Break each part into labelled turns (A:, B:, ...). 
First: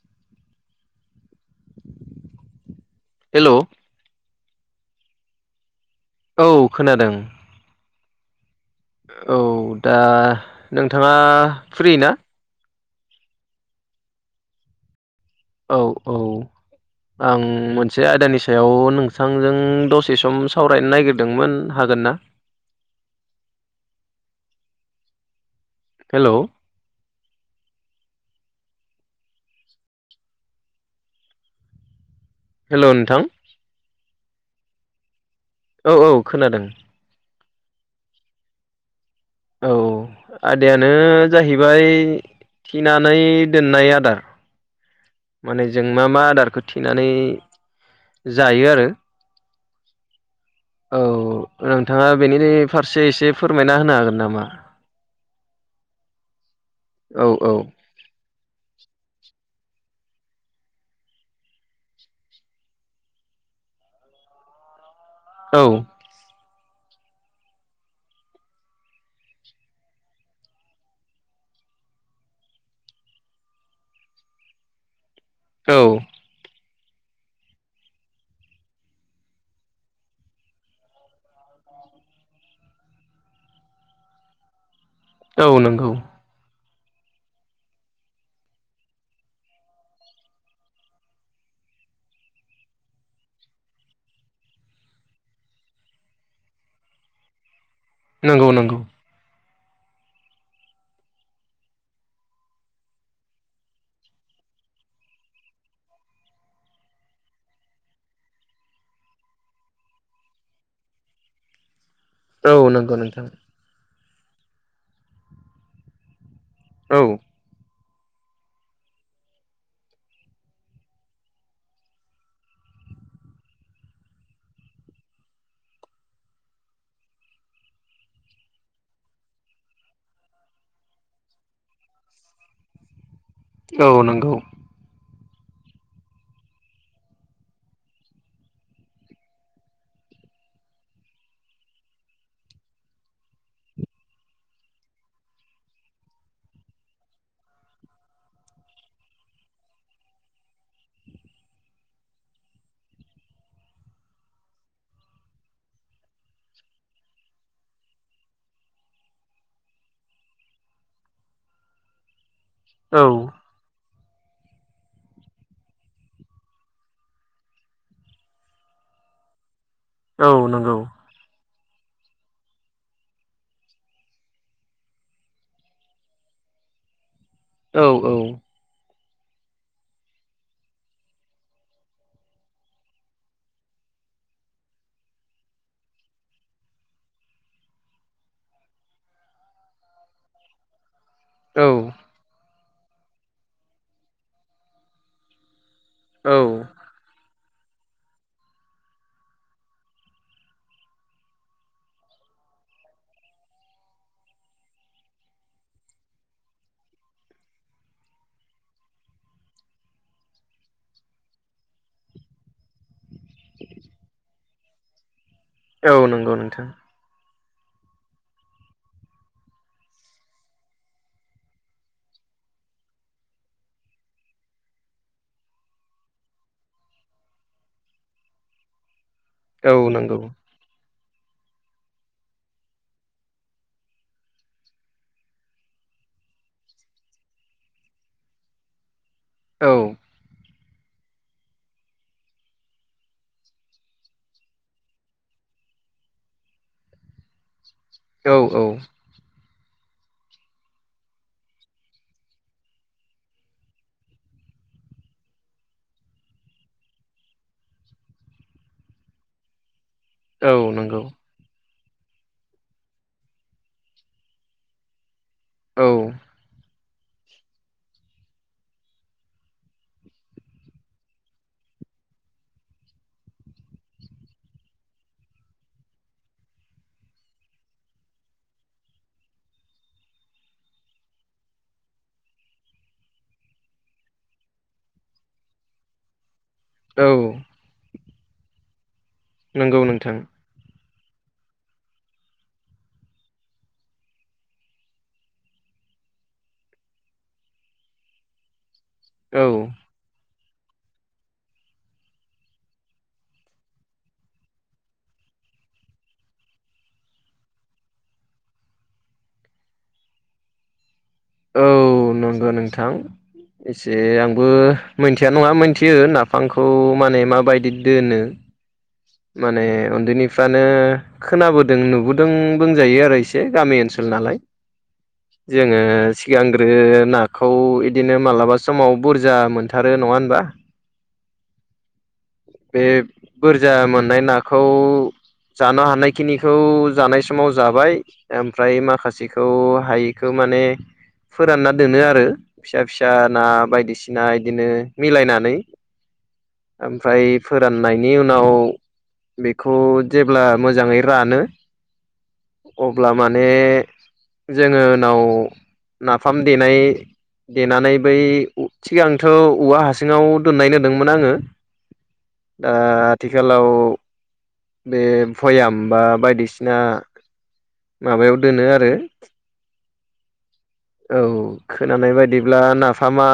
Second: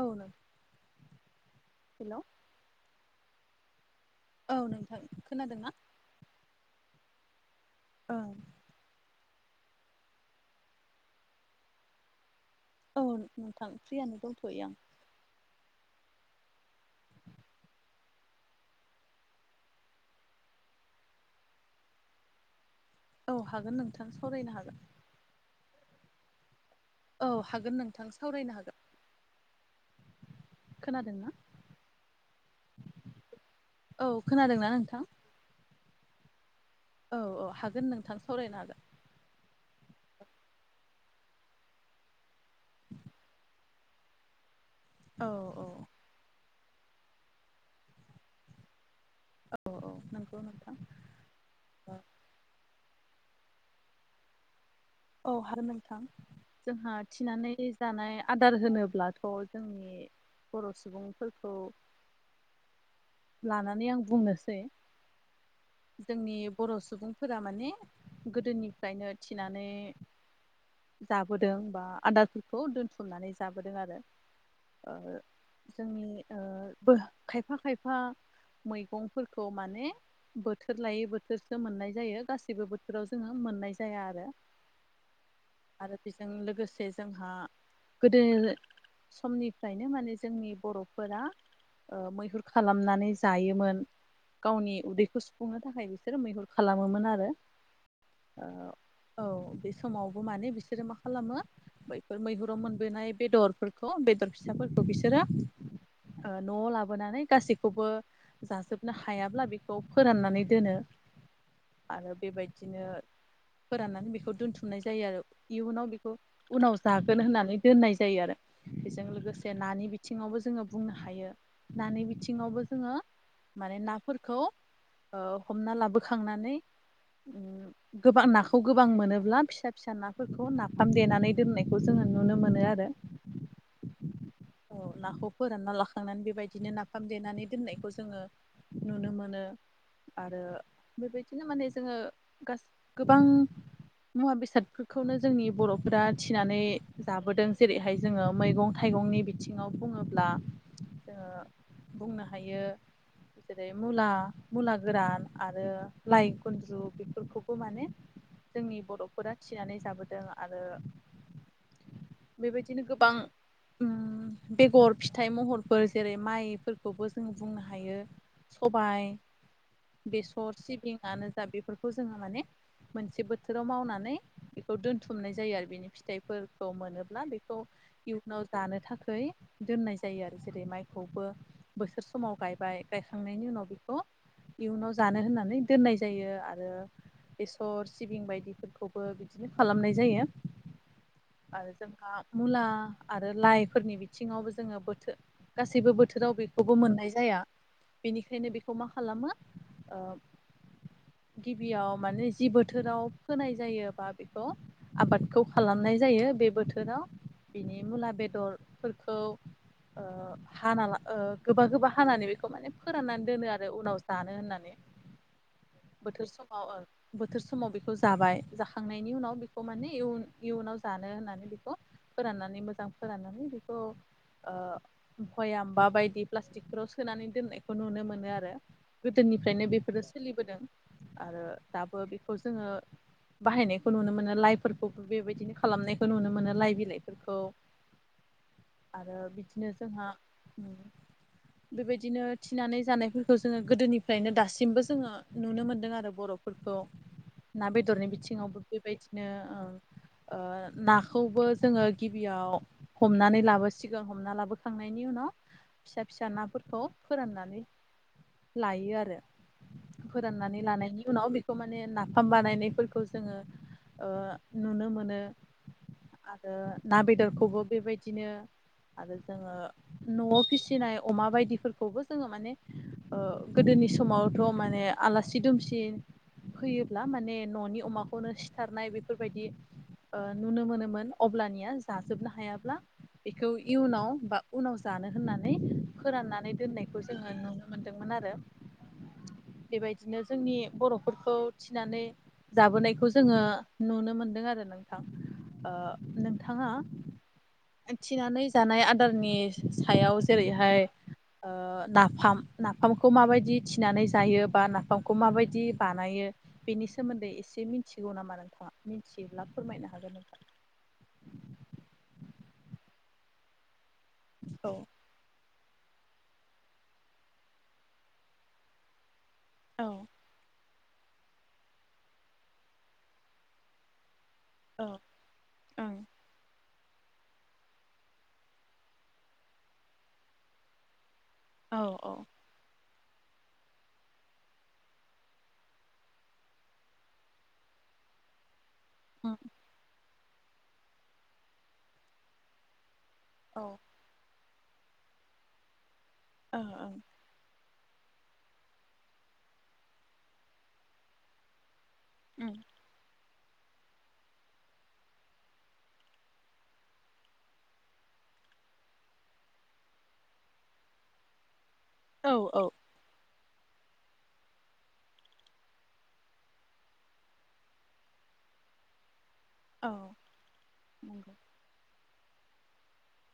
A: औ नों हेल'
B: हेल'
A: औ नोंथां खोनादों ना?
B: औ खोनादों।
A: औ
B: औ दा नोंथाङा फ्रि ना?
A: औ नोंथां फ्रियानो दंथ'यो आं
B: औ औ आं एसे आयदानि सायाव नोंथांजों दसे सम सावरायनो नागिरदोंमोन हागोन ना?
A: औ हागोन नोंथां सावरायनो हागोन।
B: हेल'
A: औ हागोन नोंथां सावरायनो हागोन। खोनादोंना?
B: हेल' नोंथां
A: औ खोनादोंना नोंथां
B: औ औ खोनादों
A: औ औ हागोन नोंथां सावरायनो हागोन।
B: औ आदायानो जाहैबाय थेनानै दोन नाय आदार
A: औ औ
B: माने जों मा मा आदारखौ थेनानै जायो आरो
A: औ औ नंगौ नोंथां
B: औ नोंथाङा बेनि फारसे एसे फोरमायना होनो हागोन नामा?
A: औ हागोन नोंथां जोंहा
B: औ औ
A: थिनानै जानाय आदार होनोब्लाथ' जोंनि बर' सुबुंफोरखौ लानानै आं बुंनोसै
B: औ
A: जोंनि बर' सुबुंफोरा माने गोदोनिफ्रायनो थिनानै जाबोदों बा आदारफोरखौ दोनथुमनानै जाबोदों आरो
B: औ
A: जोंनि ओ बो खायफा खायफा मैगंफोरखौ माने बोथोर लायै बोथोरसो मोननाय जायो गाैबो बोथोराव जोङो मोननाय जाया आरो
B: औ नंगौ
A: आरो बेजों लोगोसे जोंहा गोदो समनिफ्रायनो माने जोंनि बर'फोरा मैहुर खालामनानै जायोमोन। गावनि उदैखौ सुफुंनो थाखाय बिसोरो मैहुर खालामोमोन आरो।
B: नंगौ नंगौ
A: औ बे समावबो माने बिसोरो मा खालामो बैफोर मैहुराव मोनबोनाय बेदरफोरखौ बेदर फिसाफोरखौ बिसोरो न'आव लाबोनानै गासैखौबो जाजोबनो हायाब्ला बेखौ फोराननानै दोनो आरो
B: औ
A: बेबायदिनो
B: नंगौ नोंथां
A: फोराननानै बेखौ दोनथुमनाय जायो आरो इयुनाव बेखौ उनाव
B: औ
A: जागोन होननानै दोननाय जायो आरो बेजों लोगोसे नानि बिथिङावबो जोङो बुंनो हायो नानि बिथिङावबो जोंङो माने नाफोरखौ ओ हमना लाबोखांनानै गोबां नाखौ गोबां मोनोब्ला फिसा फिसा नाफोरखौ नाफाम देनानै दोननायखौ जोङो नुनो मोनो आरो
B: औ नंगौ
A: नाखौ फोरानना लाखांनानै बेबायदिनो नाफाम देनानै दोननायखौ जोंङो नुनो मोनो आरो बेबायदिनो माने जोङो गोबां मुवा बेसादफोरखौनो जोंनि बर'फोरा थिनानै जाबोदों जेरैहाय जोङो मैगं थाइगंनि बिथिङाव बुङोब्ला जोङो बुंनो हायो। जेरै मुला मुला गोरान आरो लाइ गुनन्द्रु बेफोरखौबो माने जोंनि बर'फोरा थिनानै जाबोदों आरो बेबायदिनो
B: औ
A: गोबां उम बेगर फिथाइ महरफोर जेरै माइफोरखौबो जों बुंनो हायो सबायाइ
B: औ
A: बेसर
B: नंगौ
A: सिबिंआनो जा बेफोरखौ जोङो माने मोनसे बोथोर बोथोराव मावनानै बेखौ दोनथुमनाय जायो आरो बेनि फिथाइफोरखौ मोनोब्ला बे
B: औ औ
A: इयुनाव जानो थाखाय दोननाय जायो आरो जेरै माइखौबो बोसोर समाव गायबाय गायखांनायनि उनाव बेखौ इयुनाव जानो होननानै दोननाय जायो आरो बेसर सिबिं बायदि बिफोरखौबो बिदिनो खालामनाय जायो
B: औ
A: आरो जोंहा मुला आरो लाइफोरनि बिथिङावबो जोङो बोथोर गासैबो बोथोर
B: औ
A: बोथोराव बेखौबो मोननाय जाया बेनिखायनो बेखौ मा खालामो गिबियाव माने जि बोथोराव फोनाय जायोबा बेखौ आबादखौ खालामनाय जायो बे बोथोराव बिनि मुला बेदरफोरखौ ओह हाना ला ओ गोबा गोबा हानानै बेखौ माने फोराननानै दोनो आरो उनाव जानो होननानै
B: [unintelligible]
A: बोथोर
B: नंगौ नोंथां
A: समाव बोथोर समाव बेखौ जाबाय जाखांनायनि उनाव बेखौ माने इयुन इयुनाव जानो होननानै बेखौ फोराननानै मोजां फोराननानै बेखौ ओ खयामबा बायदि प्लास्टिकफोराव सोनानै दोननायखौ नुनो मोनो आरो। गोदोनिफ्रायनो
B: औ
A: बेफोरो
B: नंगौ
A: सोलिबोदों आरो दाबो बेखौ जोङो बाहायनायखौ नुनो मोनो लाइफोरखौबो बेबायदिनो खालामनायखौ नुनो मोनो लाइ बिलाइफोरखौ आरो
B: औ
A: बिदिनो जोंहा बेबायदिनो थिनानै जानायफोरखौ जोङो गोदोनिफ्रायनो दासिमबो जोङो नुनो मोनदों आरो बर' फोरफोरखौ ना बेदरनि
B: औ
A: बिथिङावबो
B: औ
A: बेबायदिनो ओ नाखौबो जोङो गिबियाव हमनानै लाबोसिगोन हमना लाबोखांनायनि उनाव फिसा फिसा नाफोरखौ फोराननानै लायो आरो
B: औ
A: फोराननानै
B: नंगौ
A: लानायनि उनाव बेखौ माने नाफाम बानायनाय फोरफोरखौ जोङो ओ नुनो मोनो
B: औ
A: आरो ना बेदरखौबो बेबायदिनो आरो जोङो न'आव फिसिनाय अमा बायदिफोरखौबो जोङो माने ओ गोदोनि समावथ' माने आलासि दुमसि फैयोब्ला माने न'नि अमाखौनो सिथारनाय बेफोरबायदि ओ नुनो मोनोमोन अब्लानिया जाजोबनो हायाब्ला बेखौ इयुनाव बा उनाव जानो होननानै फोराननानै दोननायखौ
B: औ
A: जोङो नुनो मोनदोंमोन आरो
B: नंगौ नोंथां
A: बेबायदिनो जोंनि बर'फोरखौ थिनानै जाबोनायखौ जोङो नुनो मोनदों आरो नोंथां। ओ नोंथाङा थिनानै जानाय आदारनि
B: औ
A: सायाव जेरैहाय ओ नाफाम नाफामखौ माबायदि थिनानै जायो बा नाफामखौ माबायदि बानायो बेनि सोमोन्दै एसे मिथिगौ नामा नोंथाङा मिथियोब्ला फोरमायनो हागोन नोंथां
B: औ नंगौ नोंथां एसे आंबो मोनथिया नङा मोनथियो नाफामखौ माने माबायदि दोनो माने
A: औ
B: उन्दैनि फानो खोनाबोदों नुबोदों बुंजायो आरो एसे गामि ओनसोल नालाय
A: औ
B: जोङो
A: ओं
B: सिगांग्रो नाखौ बिदिनो मालाबा समाव बुरजा मोनथारो नङा होनबा।
A: औ औ।
B: बे बुरजा मोननाय नाखौ जानो हानायखिनिखौ जानाय समाव जाबाय ओमफ्राय
A: औ
B: माखासेखौ हाय खौ माने फोरानना दोनो आरो फिसा फिसा ना
A: ओ
B: बायदिसि सिना बिदिनो मिलायनानै।
A: ओं
B: ओमफ्राय फोराननायनि उनाव बेखौ जेब्ला मोजाङै रानो
A: ओम
B: अब्ला माने जोङो उनाव नाफाम देनाय देनानै बै थिग आंथ' औवा हसिङाव दोननाय नुदोंमोन आङो
A: औ
B: दा
A: औ
B: आथिखालाव बे भयाम बा बायदिसिना माबायाव दोनो आरो
A: औ।
B: औ
A: नंगौ
B: खोनानाय बायदिब्ला नाफामा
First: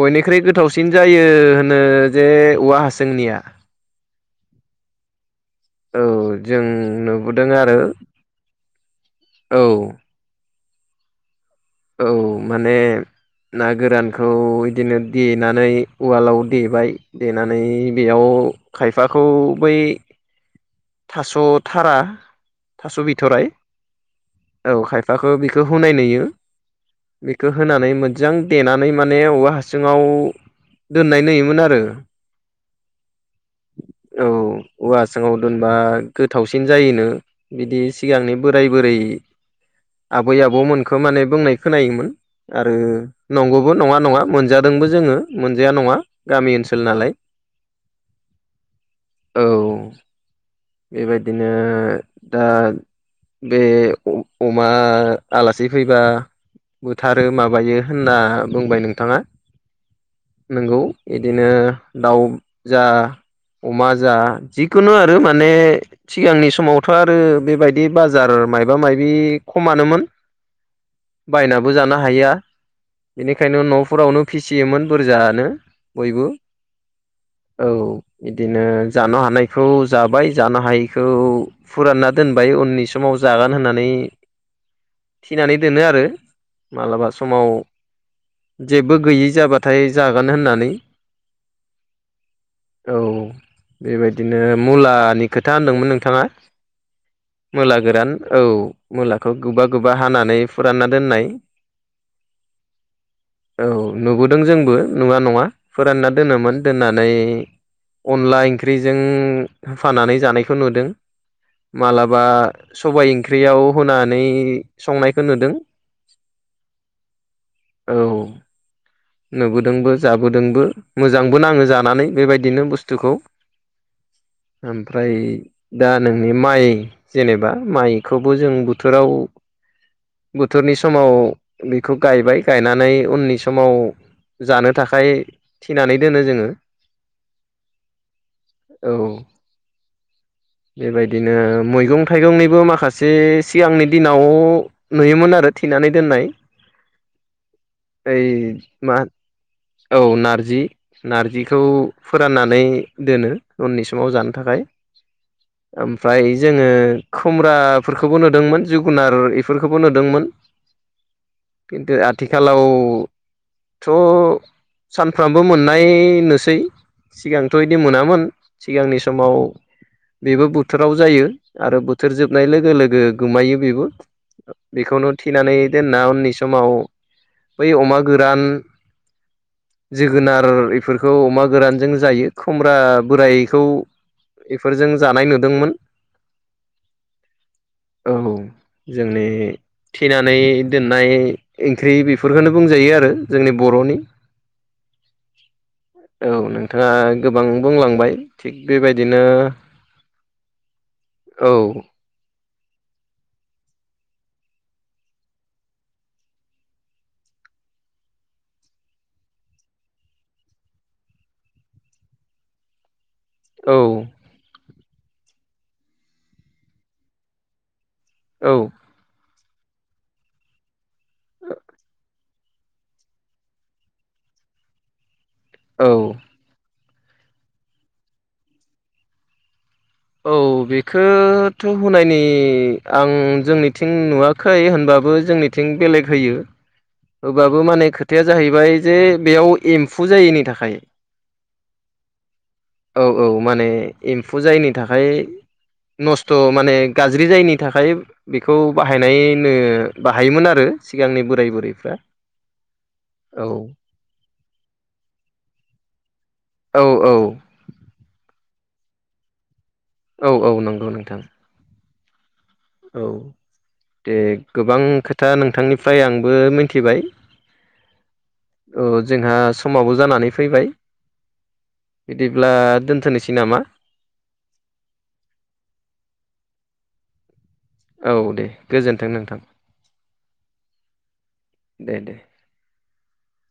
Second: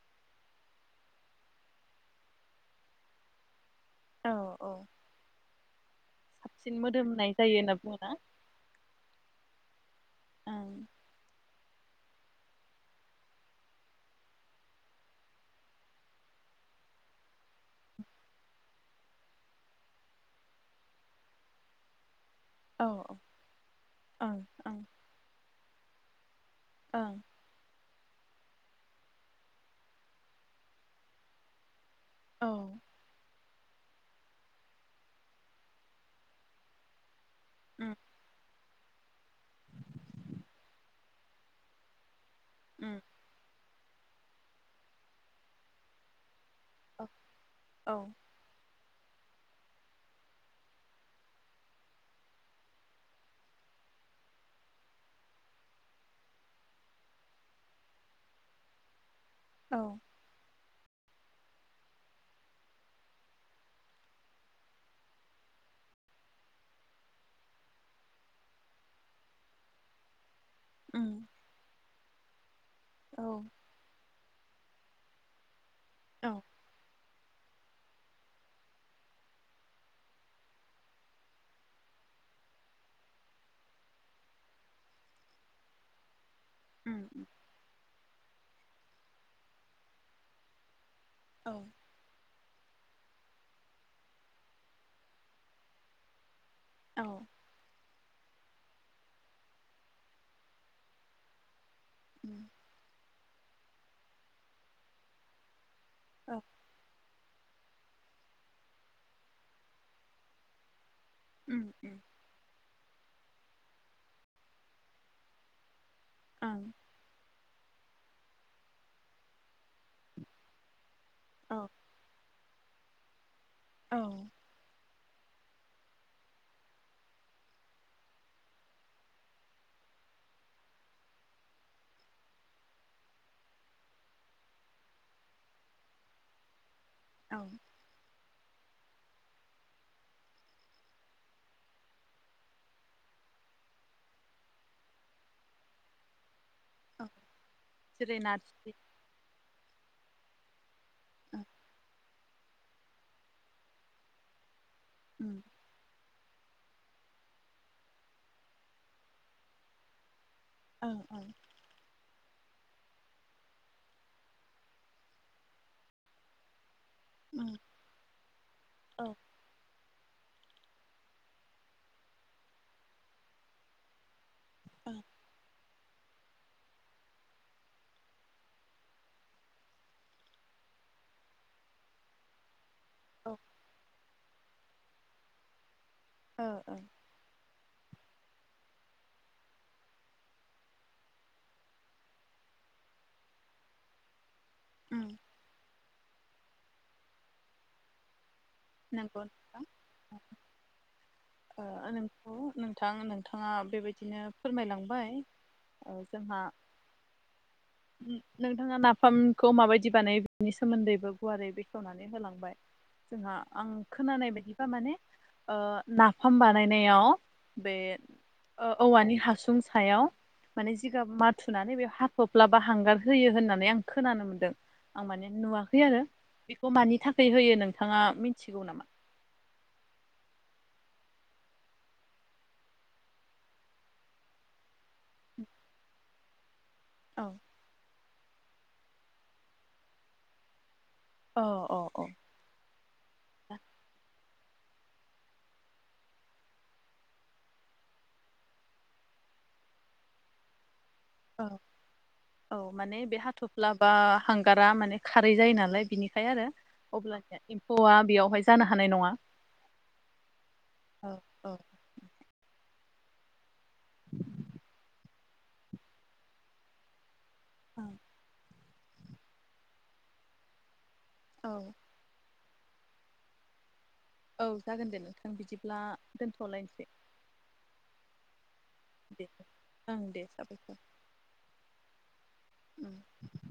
B: बयनिख्रुइ गोथावसिन जायो होनो जे औवा हासोंनिया
A: औ औ।
B: औ जों
A: साबसिन मोदोमनाय
B: नुबोदों
A: जायो होनना
B: आरो
A: बुङोना
B: औ
A: ओं
B: औ माने ना गोरानखौ इदिनो देनानै उवालाव देबाय देनानै बेयाव खायफाखौ बै थास थारा
A: औ
B: थास
A: औ
B: बिथराइ
A: ओं ओं
B: औ खाय फाखौ बिखौ होनाय नुयो।
A: ओं।
B: बेखो होनानै मोजां देनानै माने औवा हासुङाव दोननाय नुयोमोन आरो।
A: औ।
B: औ औवासुंआव दोनबा गोथावसिन जायोनो। बिदि
A: उम
B: सिगांनि बोराय बोरै आबै आबौमोनखो माने बुंनाय खोनायोमोन। आरो
A: उम
B: नंगौबो नङा नङा मोनजादोंबो जोङो मोनजाया नङा। गामि ओनसोल
A: औ
B: नालाय
A: औ
B: औ। बेबायदिनो दा बे अ-अमा आलासि फैबा बुथारो माबायो होनना बुंबाय नोंथाङा।
A: औ।
B: नोंगौ बिदिनो दाउ जा अमा जा जि खुनु आरो माने सिगांनि समावथ आरो बेबायदि बाजार मायबा मायबि खमानोमोन
A: ओम।
B: बायनाबो जानो हाया
A: औ
B: बेनिखायनो नफोरावनो फिसियोमोन बुरजानो। बयबो औ इदिनो जानो हानाय खौ जाबाय जानो हायैखौ फुरानना दोनबाय उननि समाव जागोन होननानै थिनानै दोनो आरो।
A: उम
B: मालाबा
A: उम
B: समाव जेबो गैयि जाबाथाय जागोन होननानै।
A: औ।
B: औ बेबायदि बिदिनो मुलानि खोथा होनदोंमोन नोंथाङा।
A: औ।
B: मुला गोरान औ मुलाखौ गोबा गोबा हानानै फोरानना दोननाय
A: ओम।
B: औ नुबोदों जोंबो नुवा नङा फोरानना
A: औ
B: दोनोमोन। दोननानै अनला ओंख्रिजों होफानानै जानायखौ नुदों।
A: उम उम
B: मालाबा सबाय ओंख्रियाव होनानै संनायखो नुदों।
A: ओं
B: औ नुबोदोंबो जाबोदोंबो। मोजांबो
A: औ
B: नाङो जानानै बेबायदिनो बुस्थुखौ।
A: औ
B: ओमफ्राय दा नोंनि माइ जेनेबा माइखौबो जों बोथोराव बोथोरनि समाव बेखौ गायबाय गायनानै उननि समाव जानो थाखाय थिनानै दोनो जोङो।
A: औ
B: औ बेबायदिनो मैगं थाइगंनिबो माखासे सिगांनि दिनाव नुयोमोन आरो थेनानै दोननाय
A: औ जेरै
B: ओइ
A: नारजि
B: मा औ नारजि
A: ओं
B: नारजिखौ फोराननानै दोनो उननि समाव जानो थाखाय।
A: उम
B: ओमफ्राय जोङो खुम्ब्राफोरखोबो नुदोंमोन जोगुनार इफोरखोबो नुदोंमोन।
A: ओं ओं
B: किन्टु आथिखालाव थ' सानफ्रामबो मोननाय नोसै सिगां
A: उम
B: बिदि मोनामोन सिगांनि
A: औ
B: समाव। बेबो बोथोराव जायो आरो बोथोर जोबनाय लोगो लोगो गोमायो बेबो
A: ओं
B: बेखौनो थिनानै दोनना उननि समाव बै अमा गोरान जोगोनार इफोरखौ अमा गोरानजों जायो। खुमब्रा
A: औ
B: बोरायखौ इफोरजों जानाय नुदोंमोन।
A: औ औ
B: औ जोंनि थिनानै दोननाय ओंख्रि बेफोरखौनो बुंजायो आरो जोंनि बर'नि [inaudible]
A: उम
B: औ नोंथाङा गोबां बुंलांबाय। थिग
A: नंगौ
B: बेबायदिनो
A: नोंथां
B: औ
A: ओ नोंगौ नोंथां नोंथाङा बेबायदिनो फोरमायलांबाय। ओ जोंहा
B: [inaudible]
A: नोंथाङा नाफामखौ माबायदि बानायो बेनि सोमोन्दैबो गुवारै बेखेवनानै होलांबाय जोंहा आं
B: औ
A: खोनानाय बायदिबा माने ओ नाफाम बानायनायाव बे
B: औ
A: ओ औवानि हासुं सायाव माने जिगाब माथुनानै बेयाव हाथप्ला बा हांगार होयो होननानै आं खोनानो मोन्दों। आं माने नुवाखै
B: औ
A: आरो बेखौ मानि थाखाय होयो नोंथाङा मिथिगौ नामा?
B: औ बेखो थ' होनायनि आं जोंनिथिं नुवाखै होनबा बो जोंनिथिं बेलेग होयो।
A: औ
B: होबाबो माने खोथाया जाहैबाय जे बेयाव एम्फु जायिनि थाखाय।
A: अ अ अ
B: औ औ माने एम्फु जायिनि थाखाय नस्थ' माने गाज्रि जायैनि थाखाय। बेखौ बाहायनायनो बाहायोमोन आरो सिगांनि
A: ओ
B: बोराय बुरै
A: औ माने बे हाथफ्ला बा हांगारा माने खारै जायो नालाय बिनिखाय आरो
B: औ औ
A: अब्लानिया एम्फौआ बेयावहाय जानो हानाय नङा।
B: औ औ नंगौ
A: औ
B: नोंथां
A: औ
B: औ दे गोबां खोथा नोंथांनिफ्राय आंबो मिथिबाय।
A: औ
B: औ जोंहा समाबो जानानै फैबाय
A: औ
B: बिदिब्ला दोनथ'नोसै नामा?
A: औ जागोन दे नोंथां बिदिब्ला दोन्थ'लायनोसै।
B: औ दे गोजोन्थों
A: दे
B: नोंथां
A: ओं दे साबायखर।
B: दे दे
A: उम।